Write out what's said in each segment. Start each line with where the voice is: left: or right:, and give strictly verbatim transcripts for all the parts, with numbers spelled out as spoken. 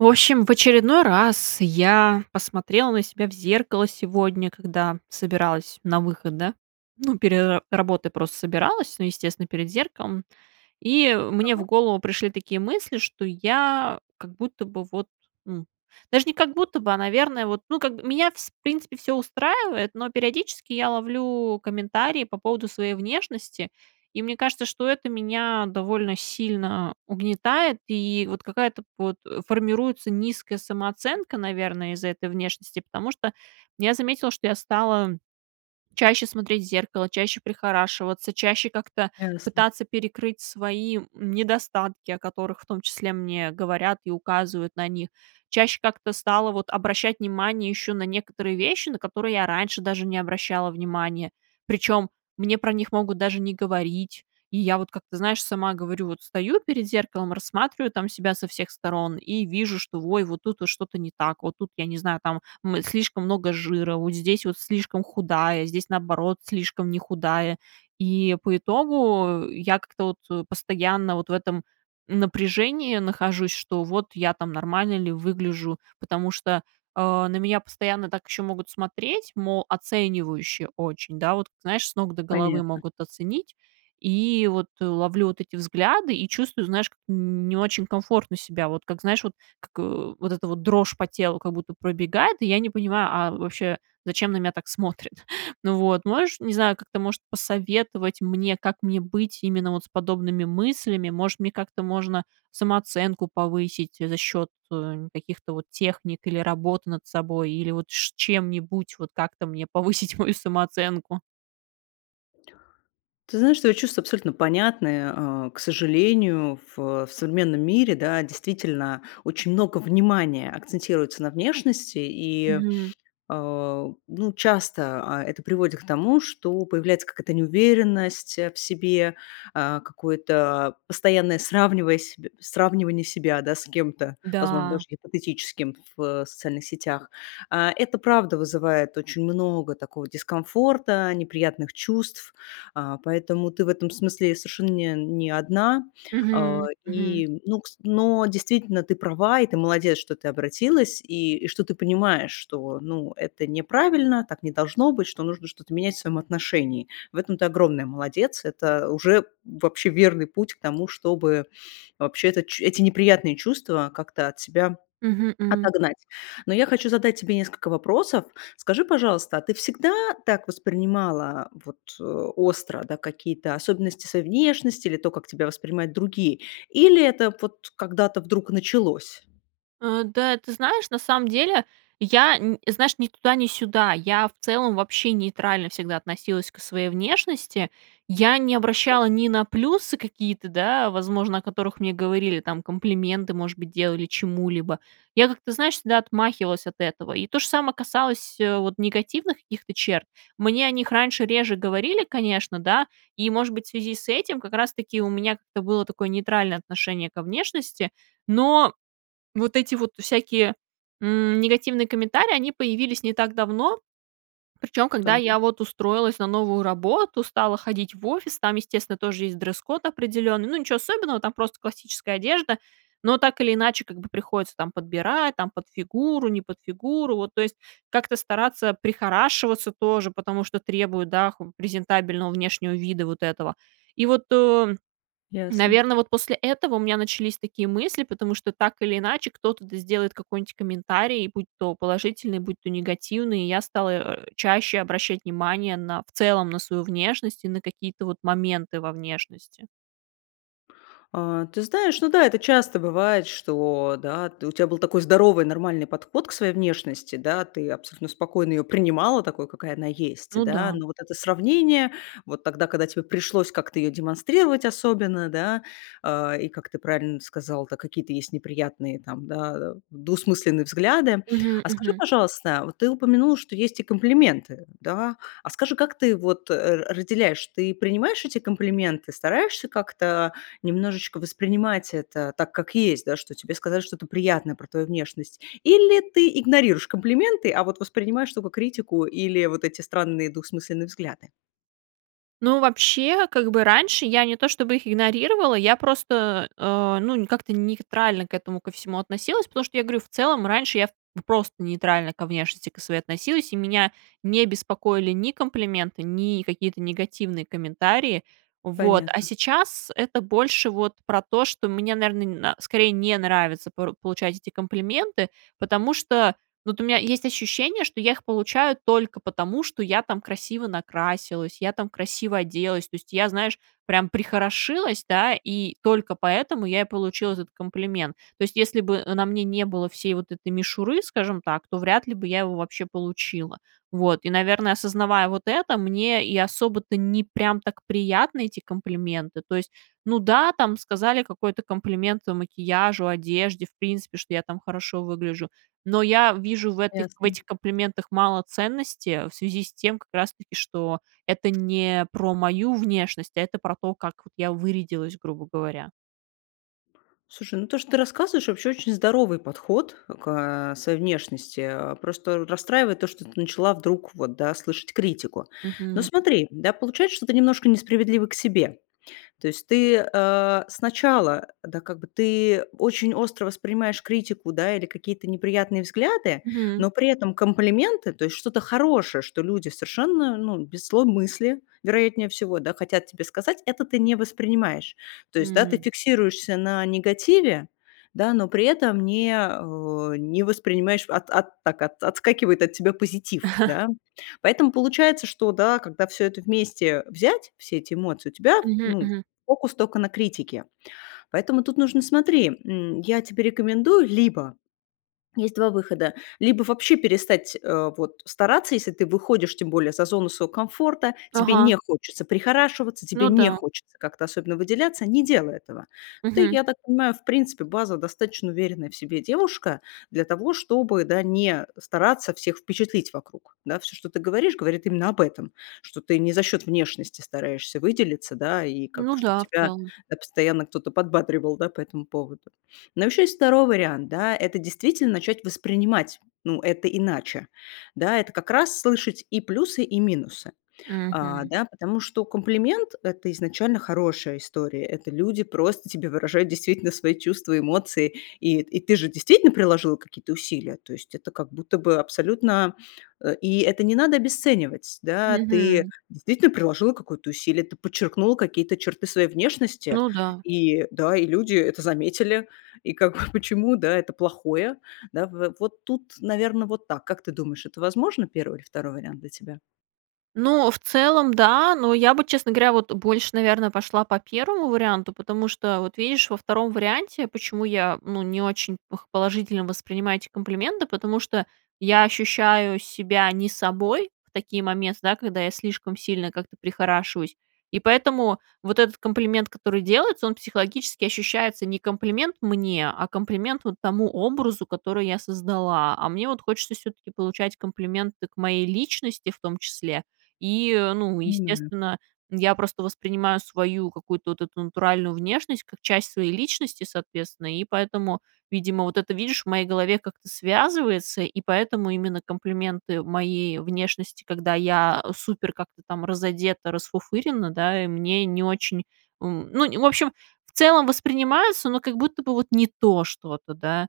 right: В общем, в очередной раз я посмотрела на себя в зеркало сегодня, когда собиралась на выход, да. Ну, пере работой просто собиралась. Ну, естественно, перед зеркалом. И мне
left: Мгм.
right: в голову пришли такие мысли, что я как будто бы вот, м, даже не как будто бы, а, наверное, вот, ну как, меня вс в принципе, всё устраивает, но периодически я ловлю комментарии по поводу своей внешности. И мне кажется, что это меня довольно сильно угнетает, и вот какая-то под формируется низкая самооценка, наверно, из-за этой внешности. Потому что я заметила, что я стала чаще смотреть в зеркало, чаще прихорашиваться, чаще как-то
left: Ясно.
right: пытаться перекрыть свои, м, недостатки, о которых, в том числе, мне говорят и указывают на них. Чаще как-то стала вот обращать внимание еще на некоторые вещи, на которые я раньше даже не обращала внимание. Причем мне про них могут даже не говорить. И я вот, как ты знаешь, сама говорю: вот стою перед зеркалом, рассматриваю там себя со всех сторон и вижу, что, ой, вот тут что-то не так, вот тут, я не знаю, там, м, слишком много жира, вот здесь вот слишком худая, здесь, наоборот, слишком не худая. И, по итогу, я как-то вот постоянно вот в этом напряжении нахожусь, что вот я там нормально ли выгляжу. Потому что, а, на меня постоянно так еще могут смотреть, мол, оценивающе очень, да, вот, знаешь, с ног до головы
left: Понятно.
right: могут оценить. И вот ловлю вот эти взгляды, и чувствую, знаешь, м, н не очень комфортно себя. Вот как, знаешь, вот, как вот эта дрожь по телу как будто пробегает, и я не понимаю, а вообще, зачем на меня так смотрят? Ну вот, можешь, не знаю, как-то, может, посоветовать мне, как мне быть именно вот с подобными мыслями. Может, мне как-то можно самооценку повысить за счет, э, каких-то вот техник, или работы над собой, или вот ш чем-нибудь, вот как-то мне повысить мою самооценку?
left: Ты знаешь, твои чувства абсолютно понятны, а. К сожалению, ф в современном мире, да, действительно, очень много внимания акцентируется на внешности. И,
right: Мгм.
left: э, ну, часто, а, это приводит к тому, что появляется какая-то неуверенность в себе, а, какое-то постоянное сравниваясь сравнивание себя, да, с кем-то, возможно,
right: Да.
left: даже гипотетическим в социальных сетях. А, это правда вызывает очень много такого дискомфорта, неприятных чувств, а, поэтому ты в этом смысле совершенно нь не одна. Э,
right: Мгм, мгм.
left: и, ну, кс но действительно, ты права, и ты молодец, что ты обратилась, и и что ты понимаешь, что, ну, это неправильно, так не должно быть, что нужно что-то менять в своем отношении. В этом ты огромная молодец, это уже вообще верный путь к тому, чтобы, вообще-то, ч эти неприятные чувства как-то от себя
right: Мгм, м.
left: отогнать. Но я хочу задать тебе несколько вопросов. Скажи, пожалуйста, а ты всегда так воспринимала вот остро, да, какие-то особенности своей внешности или то, как тебя воспринимают другие? Или это вот когда-то вдруг началось?
right: Э, да, ты знаешь, на самом деле, я, н знаешь, ни туда, ни сюда. Я, в целом, вообще нейтрально всегда относилась к своей внешности. Я не
left: Вот
right: обращала
left: как.
right: ни на плюсы какие-то, да, возможно, о которых мне говорили там, комплименты, может быть, делали, чему-либо. Я как-то, знаешь, всегда отмахивалась от этого, и то же само касалось, э, вот негативных каких-то черт. Мне о них раньше реже говорили, конечно, да, и, может быть, в связи с этим как раз таки у меня как-то было такое нейтральное отношение ко внешности. Но вот эти вот всякие, м, негативные комментарии, они появились не так давно. Причем когда
left: Так.
right: я вот устроилась на новую работу, стала ходить в офис, там, естественно, тоже есть дресс-код определенный. Ну, ниче особенного, там просто классическая одежда, но так или иначе, как бы приходится там подбирать, там, под фигуру, не под фигуру, вот то есть как-то стараться прихорашиваться тоже, потому что требуют, да, х презентабельного внешнего вида вот этого. И вот, э,
left: Ясно.
right: наверно, вот после этого у меня начались такие мысли, потому что так или иначе кто-то, да, сделает какой-нить комментарий, будь то положительный, будь то негативный. И я стала, э, чаще обращать внимание на, в целом, на свою внешность и на какие-то вот моменты во внешности.
left: А, ты знаешь, ну да, это часто бывает, что, да, у тя был такой здоровый, нормальный подход к своей внешности, да, ты абсолютно спокойно её принимала такой, какая она есть,
right: Ну
left: да.
right: да.
left: Но вот это сравнение, вот тогда, когда тебе пришлось как-то её демонстрировать особенно, да, э. И как ты правильно сказала, да, какие-то есть неприятные, там, да, двусмысленные взгляды.
right: Мгм,
left: А скажи,
right: мгм.
left: пожалуйста, вот ты упомянула, что есть и комплименты, да. А скажи, как ты вот, э, разделяешь? Ты принимаешь эти комплименты, стараешься как-то немножечко воспринимать это так, как есть, да, что тебе сказали что-то приятное про твою внешность или ты игнорируешь комплименты, а вот воспринимаешь только критику или вот эти странные, двухсмысленные взгляды?
right: Ну, вообще, как бы раньше я не то чтобы их игнорировала, я просто, э, ну, не как-то нейтрально к этому ко всему относилась, потому что я говорю, в целом, раньше я п просто нейтрально ко внешности ко своей относилась, и меня не беспокоили ни комплименты, ни какие-то негативные комментарии. Вот, а
left: Понятно.
right: сейчас это больше вот про то, что мне, наверно, н скорее не нравится пору получать эти комплименты, потому что вот у меня есть ощущение, что я их получаю только потому, что я там красиво накрасилась, я там красиво оделась, то есть я, знаешь, прям прихорошилась, да, и только поэтому я и получила этот комплимент. То есть если бы, э, на мне не было всей вот этой мишуры, скажем так, то вряд ли бы я его вообще получила. Вот. И, наверно, осознавая вот это, мне и особо-то не прям так приятны эти комплименты, то есть. Ну да, там сказали какой-то комплимент макияжу, одежде, в принципе, что я там хорошо выгляжу. Но я вижу в этох
left: Ясно.
right: этих комплиментах мало ценности в связи с тем как раз таки что это не про мою внешность, а это про то, как от я вырядилась, грубо говоря.
left: Слушай, ну то, что ты рассказываешь, вообще очень здоровый подход к, э, своей внешности, э. Просто расстраивает то, что ты начала вдруг, вот, да, слышать критику. Но
right: Мгм.
left: смотри, да, получается, что ты немножко несправедлива к себе. То есть ты, э, сначала, да, как бы ты очень остро воспринимаешь критику, да, или какие-то неприятные взгляды,
right: Мгм.
left: но при этом комплименты, то есть что-то хорошее, что люди совершенно, ну, без злой мысли, вероятнее всего, да, хотят тебе сказать, это ты не воспринимаешь. То есть, да, ты
right: М.
left: фиксируешься на негативе, да, но при этом не, э, не воспринимаешь, от от так, отскакивает от тебя позитив, да. Поэтому получается, что, да, когда всё это вместе взять, все эти эмоции, у тебя,
right: Мгм,
left: ну,
right: мгм.
left: фокус только на критике. Поэтому тут нужно, смотри, м, я тебе рекомендую либо есть два выхода: либо вообще перестать, э, вот стараться, если ты выходишь, тем более, за зону своего комфорта, тебе
right: Ага.
left: не хочется прихорашиваться, тебе
right: Ну
left: не
right: да.
left: хочется как-то особенно выделяться- не делай этого. Ты,
right: Мгм.
left: я так понимаю, в принципе, базва достаточно уверенная в себе девушка для того, чтобы, да, не стараться всех впечатлить вокруг. Да. Всё, ты говоришь, говорит именно об этом, что ты не за счёт внешности стараешься выделиться, да, и как
right: Ну
left: чтоб
right: да, в
left: тебя
right: целом.
left: тебя постоянно кто-то подбадривал, да, по этому поводу. Но ещё есть второй вариант, да, это действительно начать воспринимать, ну, это иначе, да. Это как раз- слышать и плюсы, и минусы, а,
right: Мгм.
left: да, потому что комплимент- это изначально хорошая история. Это люди просто тебе выражают действительно свои чувства, эмоции, и и ты же действительно приложила какие-то усилия. То есть это как будто бы абсолютно, э, и это не надо обесценивать, да, ты
right: Мгм.
left: действительно приложила какое-то усилие, ты подчеркнула какие-то черты своей внешности
right: Ну да.
left: и, да, и люди это заметили. И как, почему, да, это плохое, да, в вот тут, наверно, вот так. Как ты думаешь, это возможно- первый или второй вариант для тебя?
right: Ну, в целом да, но я бы, честно говоря, вот больше, наверное, пошла по первому варианту. Потому что вот, видишь, во втором варианте, почему я, ну, не очень п положительно воспринимаю эти комплименты, потому что я ощущаю себя не собой в такие момен да, когда я слишком сильно как-то прихорашиваюсь, и поэтому вот этот комплимент, который делается, он психологически ощущается не комплимент мне, а комплимент вот тому образу, который я создала. А мне вот хочется всё-таки получать комплименты к моей личности, в том числе, и, ну,
left: М.
right: естественно, я просто воспринимаю свою какую-то вот эту натуральную внешность как часть своей личности, соответственно. И поэтому, видимо, вот это, видишь, в моей голове как-то связывается, и поэтому именно комплименты моей внешности, когда я супер как-то там разодета, расфуфырена, да, мне не очень, м. Ну, в общем, в целом, воспринимается, но как будто бы вот не то что-то, да,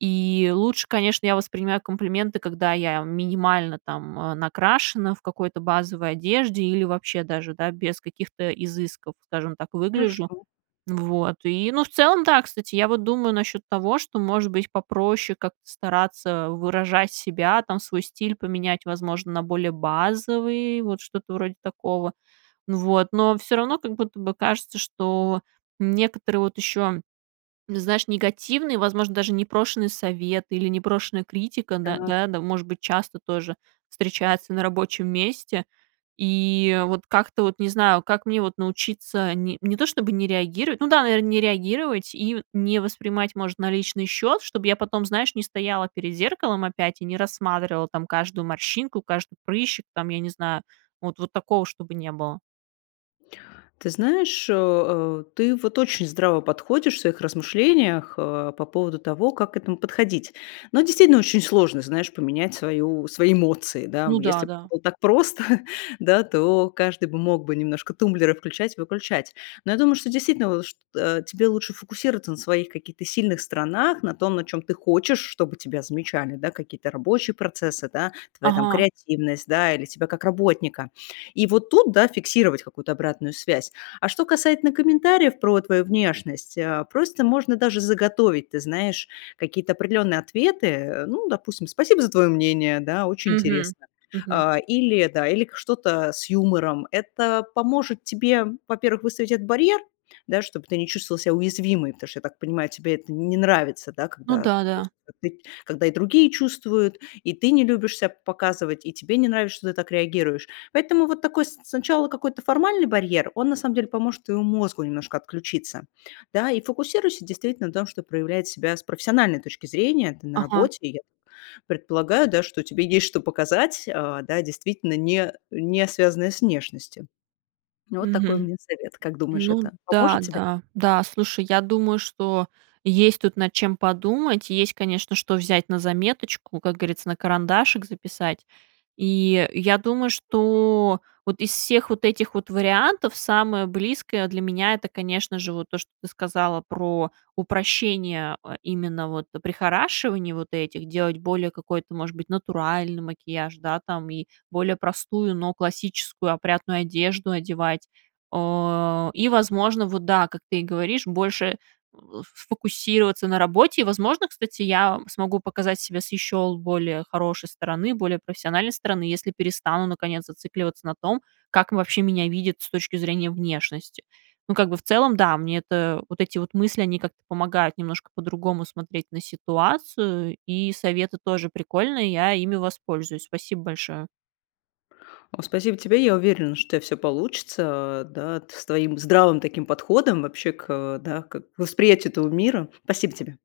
right: и лучше, конечно, я воспринимаю комплименты, когда я минимально там, м, накрашена, в какой-то базовой одежде или вообще даже, да, без каких-то изысков, скажем так, выгляжу.
left: Хорошо.
right: Вот. И, ну, в целом, да, кстати, я вот думаю насчет того, что, может быть, попроще как-то стараться выражать себя, там, свой стиль поменять, возможно, на более базовый, вот что-то вроде такого. Вот. Но всё равно, как будто бы, кажется, что некоторые вот еще, знаешь, негативные, возможно, даже непрошенные советы или непрошенная критика, да
left: Так.
right: да, может быть, часто тоже встречается на рабочем месте, и вот как-то вот не знаю. Как мне вот научиться не не то чтобы не реагировать ну да, наверно, не реагировать и не воспринимать, может, на личный счет? Чтобы я потом, знаешь, не стояла перед зеркалом опять и не рассматривала там каждую морщинку, каждый прыщик, там, я не знаю, вот вот такого, чтобы не было.
left: Ты знаешь, э, ты вот очень здраво подходишь в своих размышлениях, э, по поводу того, как к этому подходить. Но, действительно, очень сложно, знаешь, поменять свою свои эмоции, да.
right: Ну да,
left: Если б это
right: да.
left: было так просто, да, то каждый бы мог бы немножко тумблеры включать и выключать. Но я думаю, что действительно лу шт э, тебе лучше фокусироваться на своих каких-то сильных сторонах, на том, на чём ты хочешь, чтобы тебя замечали, да, какие-то рабочие процессы, да, твоя там
right: Ага.
left: креативность, да, или тебя как работника. И вот тут, да, фиксировать какую-то обратную связь. А что касательно комментариев про твою внешность, э, просто можно даже заготовить, ты знаешь, какие-то определенные ответы, э. Ну, допустим: "Спасибо за твое мнение",- да,- "Очень
right: Мгм,
left: интересно",-
right: мгм.
left: а, или, да, или что-то с юмором. Это поможет тебе, во-первых, выставить этот барьер, да, чтоб ты не чувствовала себя уязвимой, потому что, я так понимаю, тебе это не нравится, да,
right: Ну
left: когда,
right: да,
left: то есть,
right: да.
left: ты когда и другие чувствуют, и ты не любишь ся показывать, и тебе не нравишься, что ты так реагируешь. Поэтому вот такой с сначала какой-то формальный барьер, он, на самом деле, поможет твоему мозгу немножко отключиться, да. И фокусируйся, действительно, на том, чтоб проявлять себя с профессиональной точки зрения, ты на
right: Ага.
left: работе. И я предполагаю, да, что тебе есть, что показать, а, да действительно, не не связанное с внешностью. Вот такой у
right: Мгм.
left: меня совет. Как думаешь,
right: Ну
left: это поможет
right: да,
left: тебе?
right: да. Да, слушай, я думаю, что есть тут над чем подумать, есть, конечно, что взять на заметочку, как грится, на карандашик записать. И я думаю, что вот из всех вот этих вот вариантов самое близкое для меня- это, конечно же, вот то, что ты сказала про упрощение, а, именно вот прихорашиваний вот этих. Делать более какой-то, может быть, натуральный макияж, да, там, и более простую, но классическую, опрятную одежду одевать. О, и, возможно, вот, да, как ты и говоришь, больше в сфокусироваться на работе, и, возможно, кстати, я смогу показать себя с еще более хорошей стороны, более профессиональной стороны, если перестану, наконец, зацикливаться на том, как вообще меня видят с точки зрения внешности. Ну, как бы, в целом, да, мне это, вот эти вот мысли, они как-то помогают немножко по-другому смотреть на ситуацию, и советы тоже прикольные, я ими воспользуюсь. Спасибо большое.
left: Ну, спасибо тебе. Я уверена, что у тя всё получится, а, да, т с твоим здравым таким подходом вообще к, э, да, к восприятию этого мира. Спасибо тебе.